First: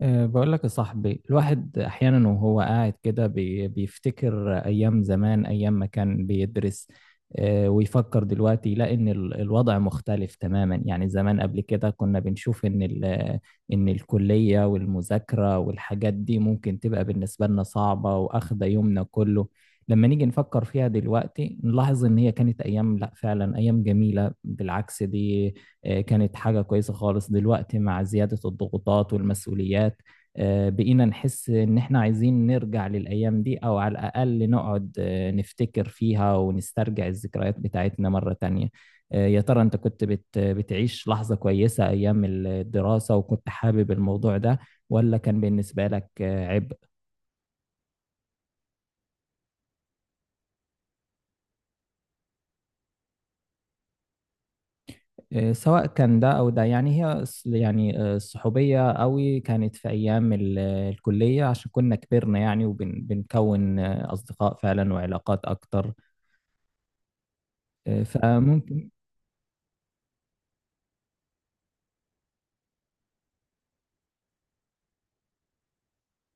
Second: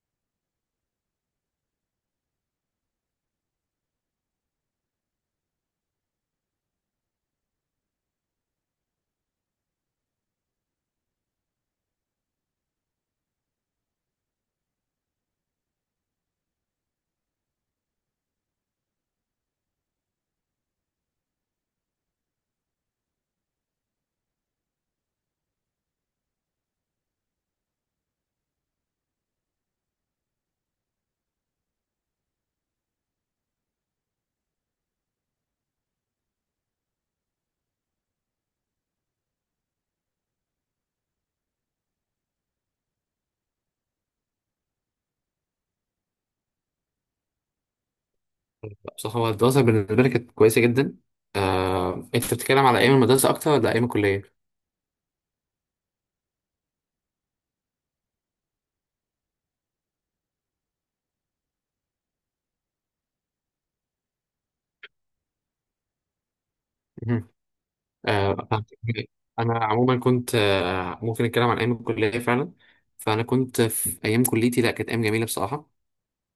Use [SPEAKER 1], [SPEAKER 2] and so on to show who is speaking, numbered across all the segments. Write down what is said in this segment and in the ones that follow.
[SPEAKER 1] بقول لك يا صاحبي، الواحد أحيانا وهو قاعد كده بيفتكر أيام زمان، أيام ما كان بيدرس. ويفكر دلوقتي يلاقي إن الوضع مختلف تماما. يعني زمان قبل كده كنا بنشوف إن الكلية والمذاكرة والحاجات دي ممكن تبقى بالنسبة لنا صعبة وأخدة يومنا كله. لما نيجي نفكر فيها دلوقتي نلاحظ إن هي كانت أيام، لا فعلا، أيام جميلة. بالعكس، دي كانت حاجة كويسة خالص. دلوقتي مع زيادة الضغوطات والمسؤوليات بقينا نحس إن إحنا عايزين نرجع للأيام دي، أو على الأقل نقعد نفتكر فيها ونسترجع الذكريات بتاعتنا مرة تانية. يا ترى أنت كنت بتعيش لحظة كويسة أيام الدراسة وكنت حابب الموضوع ده، ولا كان بالنسبة لك عبء؟
[SPEAKER 2] بص هو الدراسة بالنسبة لي كانت كويسة جدا. أنت بتتكلم على أيام المدرسة أكتر ولا أيام الكلية؟
[SPEAKER 1] سواء كان ده أو ده، يعني هي يعني الصحوبية قوي كانت في أيام الكلية، عشان كنا كبرنا يعني، وبنكون أصدقاء فعلا وعلاقات أكتر.
[SPEAKER 2] مهم.
[SPEAKER 1] فممكن.
[SPEAKER 2] فهمتك. أنا عموما كنت ممكن أتكلم عن أيام الكلية فعلا. فأنا كنت في أيام كليتي، لا كانت أيام جميلة بصراحة.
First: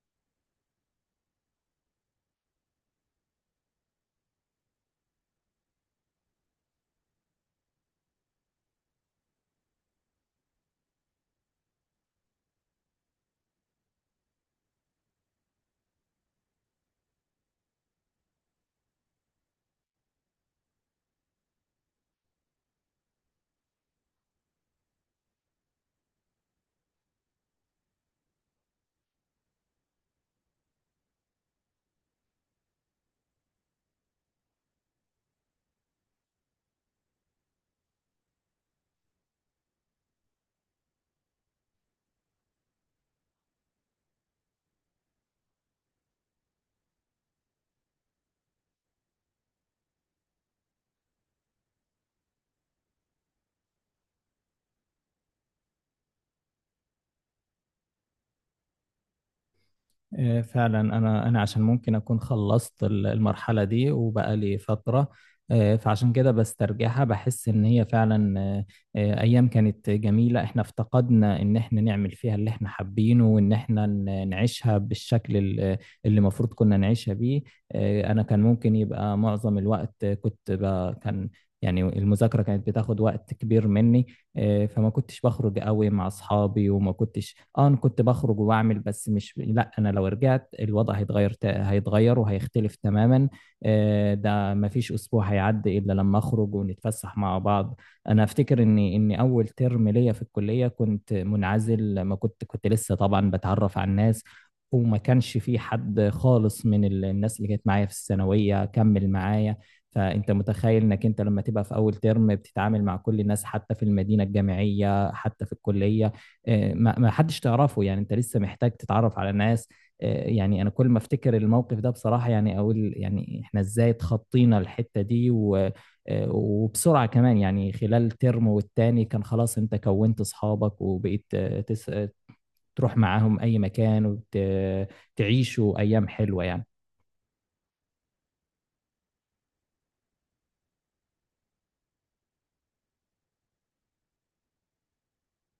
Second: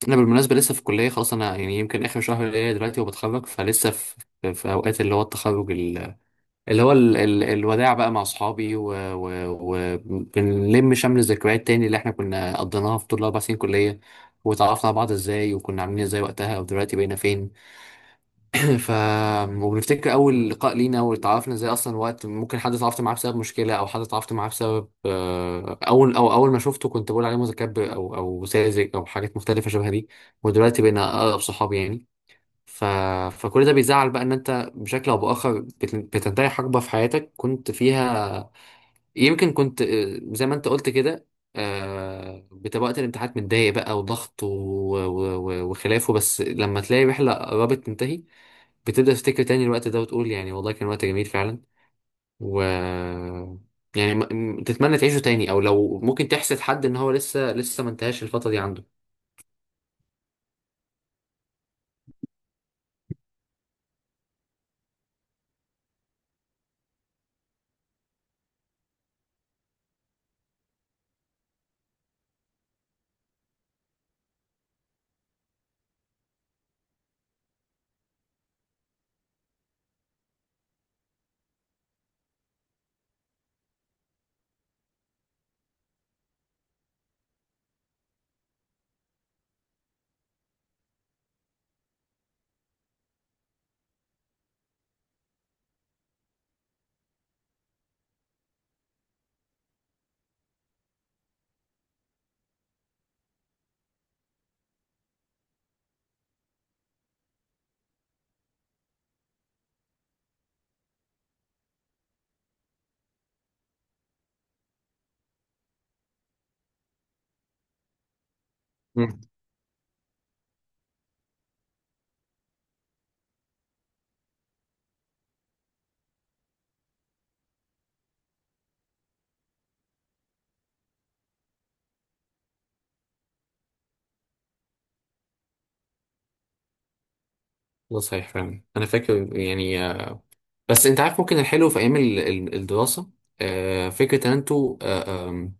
[SPEAKER 2] أنا بالمناسبة لسه في الكلية، خلاص أنا يعني يمكن آخر شهر ليا دلوقتي وبتخرج، فلسه في في أوقات اللي هو التخرج، اللي هو ال الوداع بقى مع اصحابي، وبنلم شمل الذكريات تاني اللي احنا كنا قضيناها في طول الاربع سنين كليه، وتعرفنا على بعض ازاي وكنا عاملين ازاي وقتها ودلوقتي بقينا فين. ف وبنفتكر اول لقاء لينا واتعرفنا ازاي اصلا، وقت ممكن حد اتعرفت معاه بسبب مشكله او حد اتعرفت معاه بسبب اول او اول ما شفته كنت بقول عليه متكبر او ساذج او حاجات مختلفه شبه دي. ودلوقتي بقينا اقرب صحاب يعني. ف... فكل ده بيزعل بقى ان انت بشكل او باخر بتنتهي حقبه في حياتك كنت فيها. يمكن كنت زي ما انت قلت كده، بتبقى وقت الامتحانات متضايق بقى وضغط وخلافه، بس لما تلاقي رحله قربت تنتهي بتبدا تفتكر تاني الوقت ده وتقول يعني والله كان وقت جميل فعلا. و يعني م... م- تتمنى تعيشه تاني او لو ممكن تحسد حد ان هو لسه ما انتهاش الفتره دي عنده.
[SPEAKER 1] فعلا انا عشان ممكن اكون خلصت المرحله دي وبقى لي فتره. فعشان كده بسترجعها بحس ان هي فعلا. ايام كانت جميله، احنا افتقدنا ان احنا نعمل فيها اللي احنا حابينه، وان احنا نعيشها بالشكل اللي المفروض كنا نعيشها بيه. انا كان ممكن يبقى معظم الوقت كنت كان يعني المذاكره كانت بتاخد وقت كبير مني. فما كنتش بخرج قوي مع اصحابي، وما كنتش انا كنت بخرج وبعمل، بس مش لا، انا لو رجعت الوضع هيتغير هيتغير وهيختلف تماما. ده ما فيش اسبوع هيعدي الا لما اخرج ونتفسح مع بعض. انا افتكر اني اول ترم ليا في الكلية كنت منعزل. ما كنت لسه طبعا بتعرف على الناس، وما كانش في حد خالص من الناس اللي كانت معايا في الثانوية كمل معايا. فانت متخيل انك انت لما تبقى في اول ترم بتتعامل مع كل الناس، حتى في المدينه الجامعيه، حتى في الكليه. ما حدش تعرفه. يعني انت لسه محتاج تتعرف
[SPEAKER 2] مم.
[SPEAKER 1] على ناس. يعني انا كل ما افتكر الموقف ده بصراحه، يعني اقول يعني احنا ازاي اتخطينا الحته دي، و وبسرعه كمان. يعني خلال ترم والتاني كان خلاص، انت كونت اصحابك، وبقيت تروح معاهم اي مكان وتعيشوا ايام حلوه يعني.
[SPEAKER 2] ده صحيح فعلا انا فاكر يعني. بس انت عارف ممكن الحلو في ايام الدراسه، فكره ان انتوا آه، آم،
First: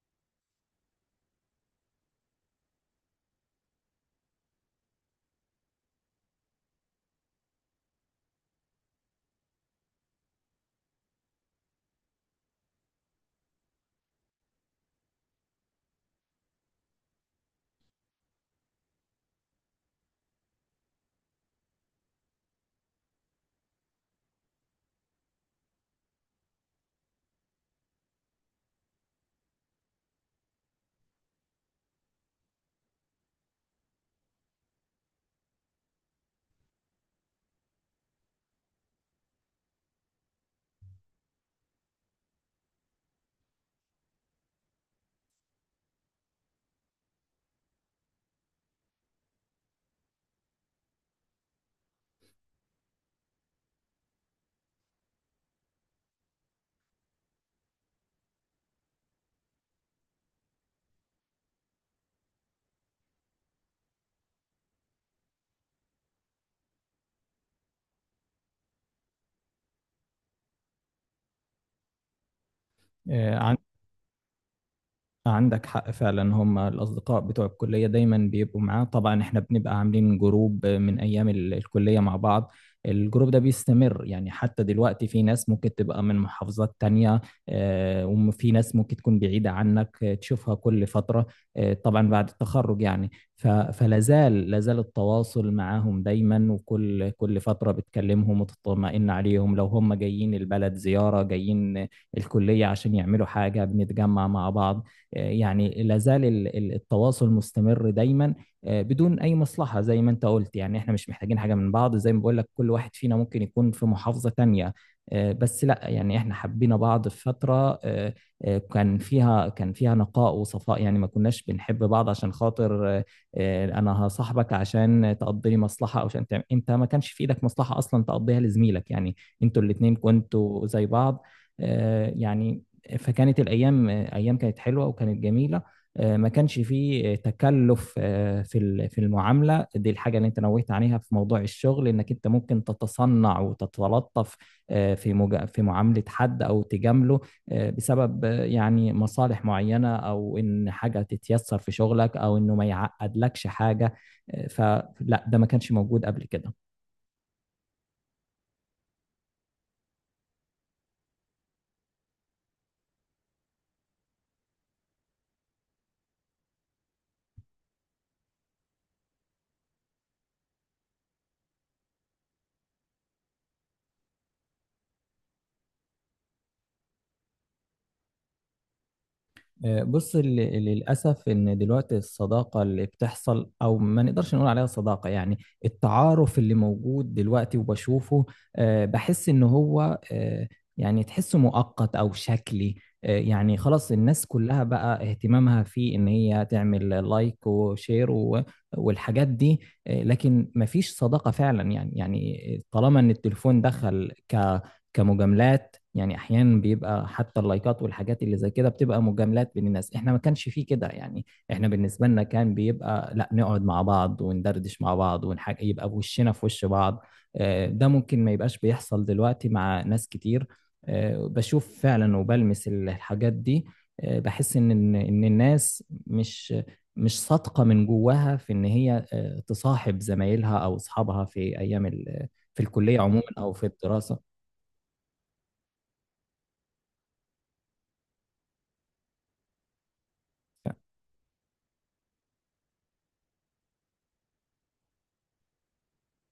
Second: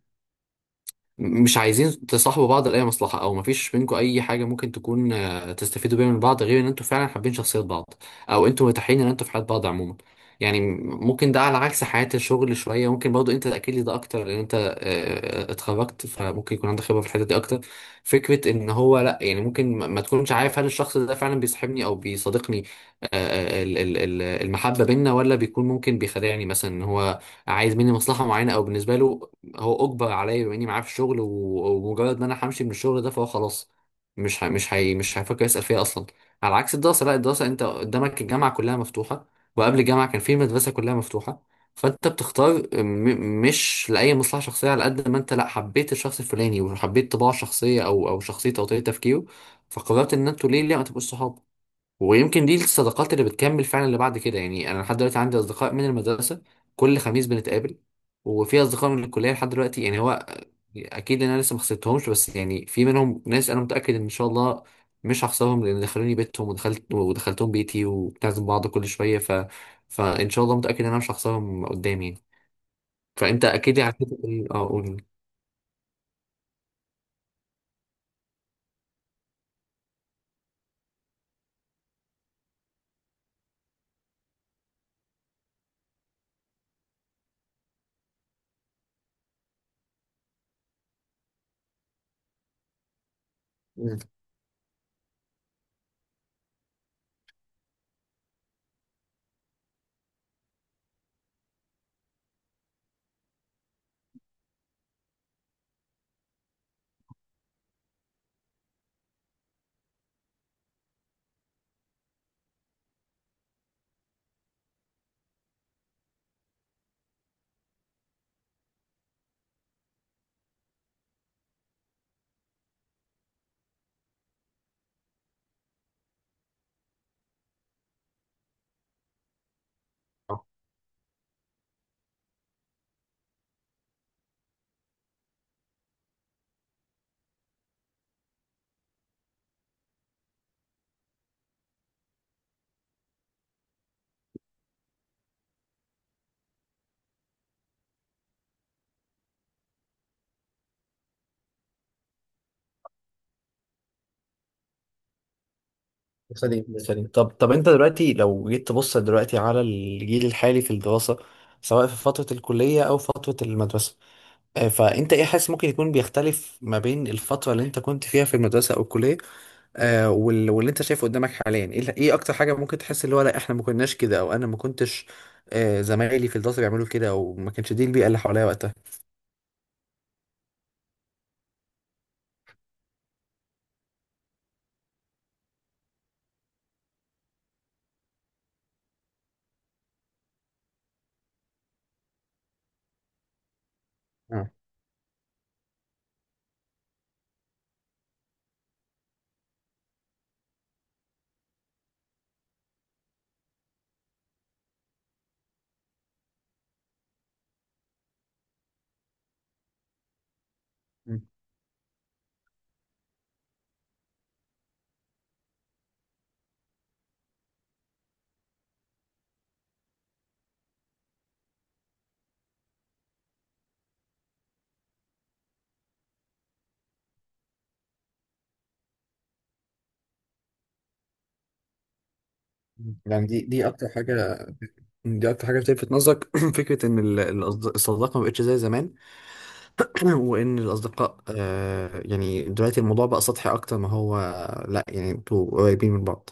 [SPEAKER 2] مش عايزين تصاحبوا بعض لأي مصلحة، أو مفيش بينكم أي حاجة ممكن تكون تستفيدوا بيها من بعض، غير إن أنتوا فعلا حابين شخصيات بعض، أو أنتوا متاحين إن أنتوا في حياة بعض عموما. يعني ممكن ده على عكس حياة الشغل شوية، ممكن برضو أنت تأكد لي ده أكتر لأن أنت اتخرجت فممكن يكون عندك خبرة في الحتة دي أكتر. فكرة إن هو لأ، يعني ممكن ما تكونش عارف هل الشخص ده فعلا بيصاحبني أو بيصادقني المحبة بينا، ولا بيكون ممكن بيخدعني مثلا إن هو عايز مني مصلحة معينة، أو بالنسبة له هو اجبر عليا بما اني معاه في الشغل ومجرد ما انا همشي من الشغل ده فهو خلاص مش ه... مش هي... مش هيفكر يسأل فيها اصلا. على عكس الدراسه، لا الدراسه انت قدامك الجامعه كلها مفتوحه، وقبل الجامعه كان في المدرسه كلها مفتوحه، فانت بتختار مش لاي مصلحه شخصيه، على قد ما انت لا حبيت الشخص الفلاني وحبيت طباعه الشخصيه او شخصيته او طريقه تفكيره، فقررت ان انتوا ليه ما تبقوش صحاب. ويمكن دي الصداقات اللي بتكمل فعلا اللي بعد كده، يعني انا لحد دلوقتي عندي اصدقاء من المدرسه، كل خميس بنتقابل، وفي اصدقاء من الكليه لحد دلوقتي. يعني هو اكيد إن انا لسه ما خسرتهمش، بس يعني في منهم ناس انا متاكد ان شاء الله مش هخسرهم، لان دخلوني بيتهم ودخلتهم بيتي وبنعزم بعض كل شويه. فان شاء الله متاكد ان انا مش هخسرهم قدامي. فانت
[SPEAKER 1] آه،
[SPEAKER 2] اكيد عديت قول.
[SPEAKER 1] عندك حق فعلا، هم الأصدقاء بتوع الكلية دايما بيبقوا معاه. طبعا احنا بنبقى عاملين جروب من أيام الكلية مع بعض. الجروب ده بيستمر يعني حتى دلوقتي، في ناس ممكن تبقى من محافظات تانية. وفي ناس ممكن تكون بعيدة عنك تشوفها كل فترة، طبعا بعد التخرج يعني. فلازال التواصل معاهم دايما، وكل فترة بتكلمهم وتطمئن عليهم. لو هم جايين البلد زيارة جايين الكلية عشان يعملوا حاجة بنتجمع مع بعض. يعني لا زال التواصل مستمر دايما. بدون اي مصلحه، زي ما انت قلت. يعني احنا مش محتاجين حاجه من بعض. زي ما بقول لك، كل واحد فينا ممكن يكون في محافظه تانية. بس لا، يعني احنا حبينا بعض في فتره كان فيها نقاء وصفاء. يعني ما كناش بنحب بعض عشان خاطر انا هصاحبك عشان تقضي لي مصلحه، او عشان تعمل انت. ما كانش في ايدك مصلحه اصلا تقضيها لزميلك يعني. انتوا الاتنين كنتوا زي بعض يعني. فكانت الايام ايام كانت حلوه وكانت جميله. ما كانش فيه تكلف في في المعامله دي، الحاجه اللي انت نوهت عليها في موضوع الشغل، انك انت ممكن تتصنع وتتلطف في في معامله حد، او تجامله بسبب يعني مصالح معينه، او ان حاجه تتيسر في شغلك، او انه ما يعقدلكش حاجه. فلا، ده ما كانش موجود قبل كده.
[SPEAKER 2] سليم سليم. طب انت دلوقتي لو جيت تبص دلوقتي على الجيل الحالي في الدراسة، سواء في فترة الكلية أو فترة المدرسة، فأنت إيه حاسس ممكن يكون بيختلف ما بين الفترة اللي أنت كنت فيها في المدرسة أو الكلية، واللي أنت شايفه قدامك حاليا؟ إيه إيه أكتر حاجة ممكن تحس اللي هو لا إحنا ما كناش كده، أو أنا ما كنتش زمايلي في الدراسة بيعملوا كده، أو ما كانش دي البيئة اللي حواليا وقتها.
[SPEAKER 1] بص، للأسف إن دلوقتي الصداقة اللي بتحصل، أو ما نقدرش نقول عليها صداقة يعني، التعارف اللي موجود دلوقتي وبشوفه بحس إن هو يعني تحسه مؤقت أو شكلي. يعني خلاص، الناس
[SPEAKER 2] اه.
[SPEAKER 1] كلها بقى اهتمامها في إن هي تعمل لايك وشير والحاجات دي. لكن مفيش صداقة فعلا. يعني طالما إن التليفون دخل كمجاملات. يعني احيانا بيبقى حتى اللايكات والحاجات اللي زي كده بتبقى مجاملات بين الناس. احنا ما كانش فيه كده
[SPEAKER 2] م-
[SPEAKER 1] يعني. احنا بالنسبه لنا كان بيبقى، لا، نقعد مع بعض وندردش مع بعض ونحاج، يبقى وشنا في وش بعض. ده ممكن ما يبقاش بيحصل دلوقتي مع ناس كتير. بشوف فعلا وبلمس الحاجات دي. بحس ان إن الناس مش صادقه من جواها في ان هي تصاحب زمايلها او اصحابها في ايام في
[SPEAKER 2] م.
[SPEAKER 1] الكليه عموما،
[SPEAKER 2] يعني دي
[SPEAKER 1] او في
[SPEAKER 2] دي أكتر
[SPEAKER 1] الدراسه.
[SPEAKER 2] حاجة، دي أكتر حاجة بتلفت نظرك. فكرة إن الصداقة ما بقتش زي زمان. وان الاصدقاء آه يعني دلوقتي الموضوع بقى سطحي اكتر ما هو، لا يعني انتوا قريبين من بعض.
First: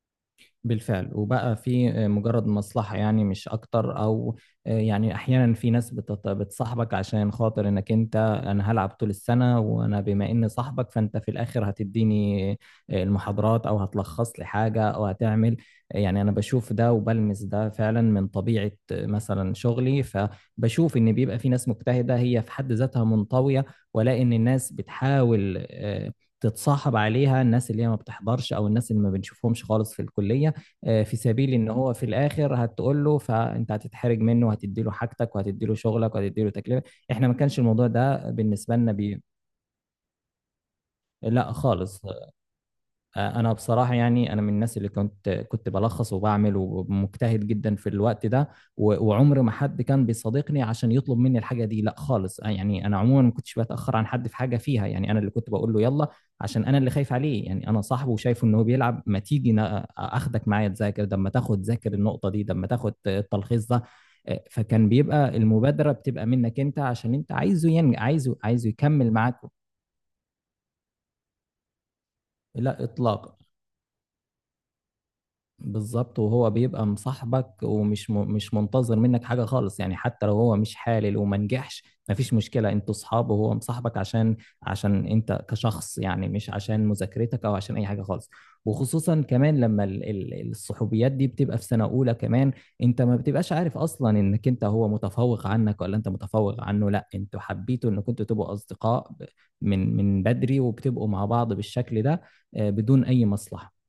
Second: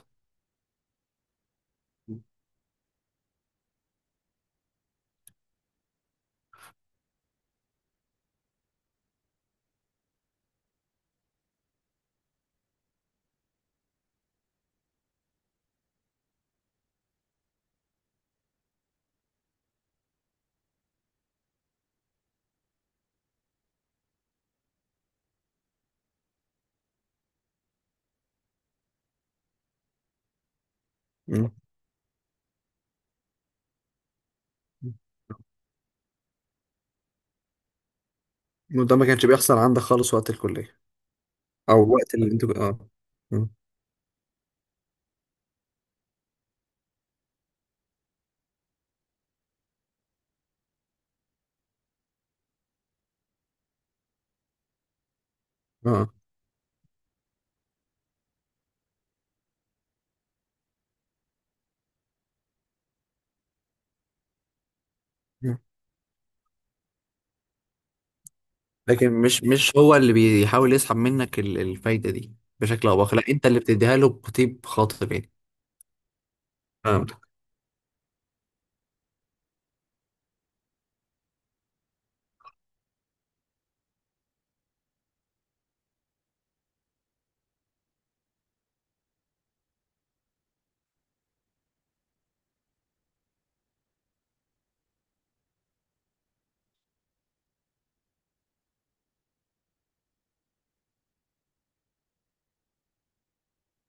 [SPEAKER 1] بالفعل، وبقى في مجرد مصلحة، يعني مش أكتر. أو يعني أحيانا في ناس بتصاحبك عشان خاطر إنك أنت، أنا هلعب طول السنة، وأنا بما إني صاحبك فأنت في الآخر هتديني المحاضرات، أو هتلخص لي حاجة، أو هتعمل. يعني أنا بشوف ده وبلمس ده فعلا من طبيعة مثلا شغلي. فبشوف إن بيبقى في ناس مجتهدة، هي في حد ذاتها منطوية، ولا إن الناس بتحاول تتصاحب عليها. الناس اللي هي ما بتحضرش، أو الناس اللي ما بنشوفهمش خالص في الكلية في
[SPEAKER 2] مم.
[SPEAKER 1] سبيل ان هو في الاخر هتقول له، فانت هتتحرج منه، وهتدي له حاجتك، وهتدي له شغلك، وهتدي له تكلفه. احنا ما كانش الموضوع ده بالنسبه لنا
[SPEAKER 2] وده ما كانش بيحصل عندك خالص وقت الكلية
[SPEAKER 1] لا
[SPEAKER 2] او
[SPEAKER 1] خالص.
[SPEAKER 2] وقت اللي انتوا اه. مم.
[SPEAKER 1] انا بصراحه، يعني انا من الناس اللي كنت بلخص وبعمل ومجتهد جدا في الوقت ده. وعمر ما حد كان بيصادقني عشان يطلب مني الحاجه دي، لا خالص. يعني انا عموما ما كنتش بتاخر عن حد في حاجه فيها. يعني انا اللي كنت بقول له يلا،
[SPEAKER 2] اه.
[SPEAKER 1] عشان انا اللي خايف عليه. يعني انا صاحبه وشايفه ان هو بيلعب. ما تيجي اخدك معايا تذاكر ده، اما تاخد ذاكر النقطه دي، ده اما تاخد التلخيص ده. فكان بيبقى
[SPEAKER 2] مم.
[SPEAKER 1] المبادره بتبقى منك انت، عشان انت عايزه ينجح، عايزه
[SPEAKER 2] لكن
[SPEAKER 1] يكمل معاك.
[SPEAKER 2] مش هو اللي بيحاول يسحب منك الفايدة دي
[SPEAKER 1] لا
[SPEAKER 2] بشكل او باخر، لا
[SPEAKER 1] اطلاق.
[SPEAKER 2] انت اللي بتديها له بطيب خاطر يعني.
[SPEAKER 1] بالظبط، وهو بيبقى
[SPEAKER 2] فهمتك.
[SPEAKER 1] مصاحبك، ومش مش منتظر منك حاجة خالص. يعني حتى لو هو مش حالل وما نجحش مفيش مشكلة، انتوا صحاب، وهو مصاحبك عشان انت كشخص، يعني مش عشان مذاكرتك او عشان اي حاجة خالص. وخصوصا كمان لما الصحوبيات دي بتبقى في سنة اولى كمان، انت ما بتبقاش عارف اصلا انك انت هو متفوق عنك، ولا انت متفوق عنه. لا، انتوا حبيتوا انكم انتوا تبقوا اصدقاء من بدري، وبتبقوا مع بعض بالشكل ده بدون اي مصلحة.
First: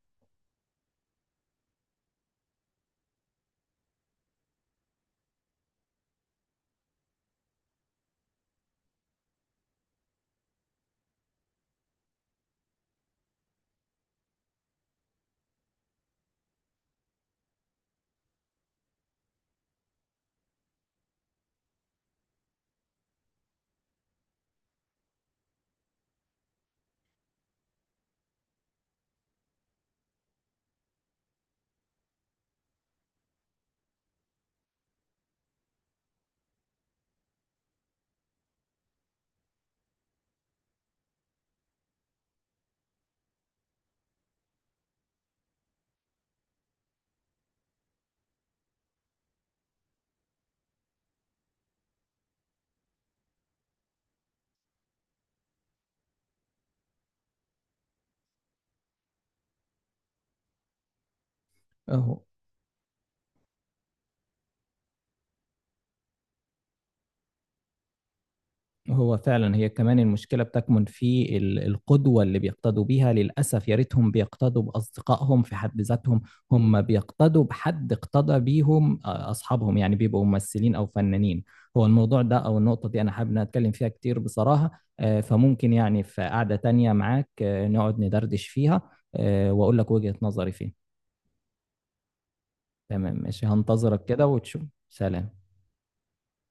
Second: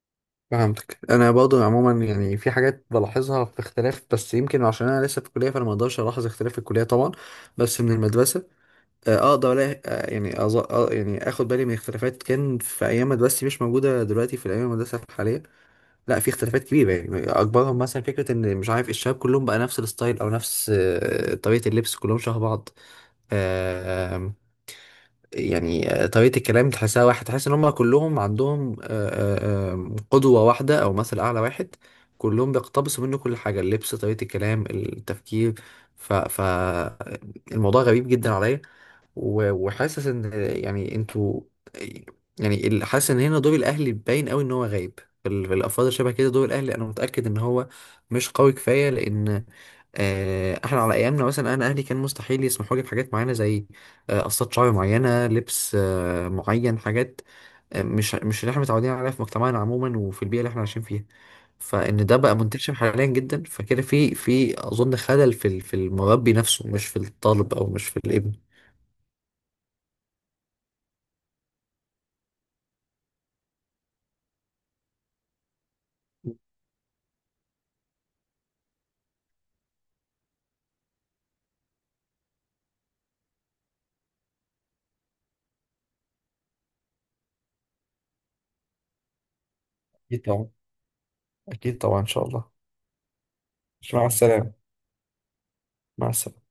[SPEAKER 2] فهمتك. انا برضه عموما يعني في حاجات بلاحظها في اختلاف، بس يمكن عشان انا لسه في الكليه فانا ما اقدرش الاحظ اختلاف في الكليه طبعا، بس من المدرسه اقدر ألاقي- آه، يعني أظ... آه، يعني اخد بالي من اختلافات كان في ايام مدرستي مش موجوده دلوقتي في الايام المدرسه الحاليه. لا في اختلافات كبيره، يعني اكبرهم مثلا فكره ان مش عارف الشباب كلهم بقى نفس الستايل او نفس طريقه اللبس، كلهم شبه بعض. آه، آم، يعني طريقه الكلام تحسها واحد، تحس ان هم كلهم عندهم آه، آه، آم، قدوه واحده او مثل اعلى واحد، كلهم بيقتبسوا منه كل حاجه، اللبس طريقه الكلام التفكير. ف... ف الموضوع غريب جدا عليا. وحاسس ان يعني انتوا يعني حاسس ان هنا دور الاهلي باين قوي ان هو غايب في في الافراد شبه كده، دور الاهلي انا متاكد ان هو مش قوي كفايه، لان احنا على ايامنا مثلا انا اهلي كان مستحيل يسمحوا لي بحاجات معينه، زي قصات شعر معينه، لبس معين، حاجات مش اللي احنا متعودين عليها في مجتمعنا عموما وفي البيئه اللي احنا عايشين فيها. فان ده
[SPEAKER 1] اهو،
[SPEAKER 2] بقى منتشر حاليا جدا، فكده في في اظن خلل في في المربي نفسه، مش في الطالب او مش في الابن.
[SPEAKER 1] هو فعلا هي كمان المشكلة بتكمن في القدوة اللي بيقتدوا بيها. للأسف، يا ريتهم بيقتدوا بأصدقائهم في حد ذاتهم. هم بيقتدوا بحد اقتدى بيهم أصحابهم يعني بيبقوا ممثلين أو فنانين. هو الموضوع ده أو النقطة دي أنا حابب إن أنا أتكلم فيها كتير بصراحة. فممكن يعني في قعدة تانية معاك نقعد ندردش فيها، وأقول لك وجهة نظري فيه.
[SPEAKER 2] أكيد طبعا إن شاء الله.
[SPEAKER 1] تمام، ماشي، هنتظرك
[SPEAKER 2] مع
[SPEAKER 1] كده
[SPEAKER 2] السلامة.
[SPEAKER 1] وتشوف. سلام.
[SPEAKER 2] مع السلامة.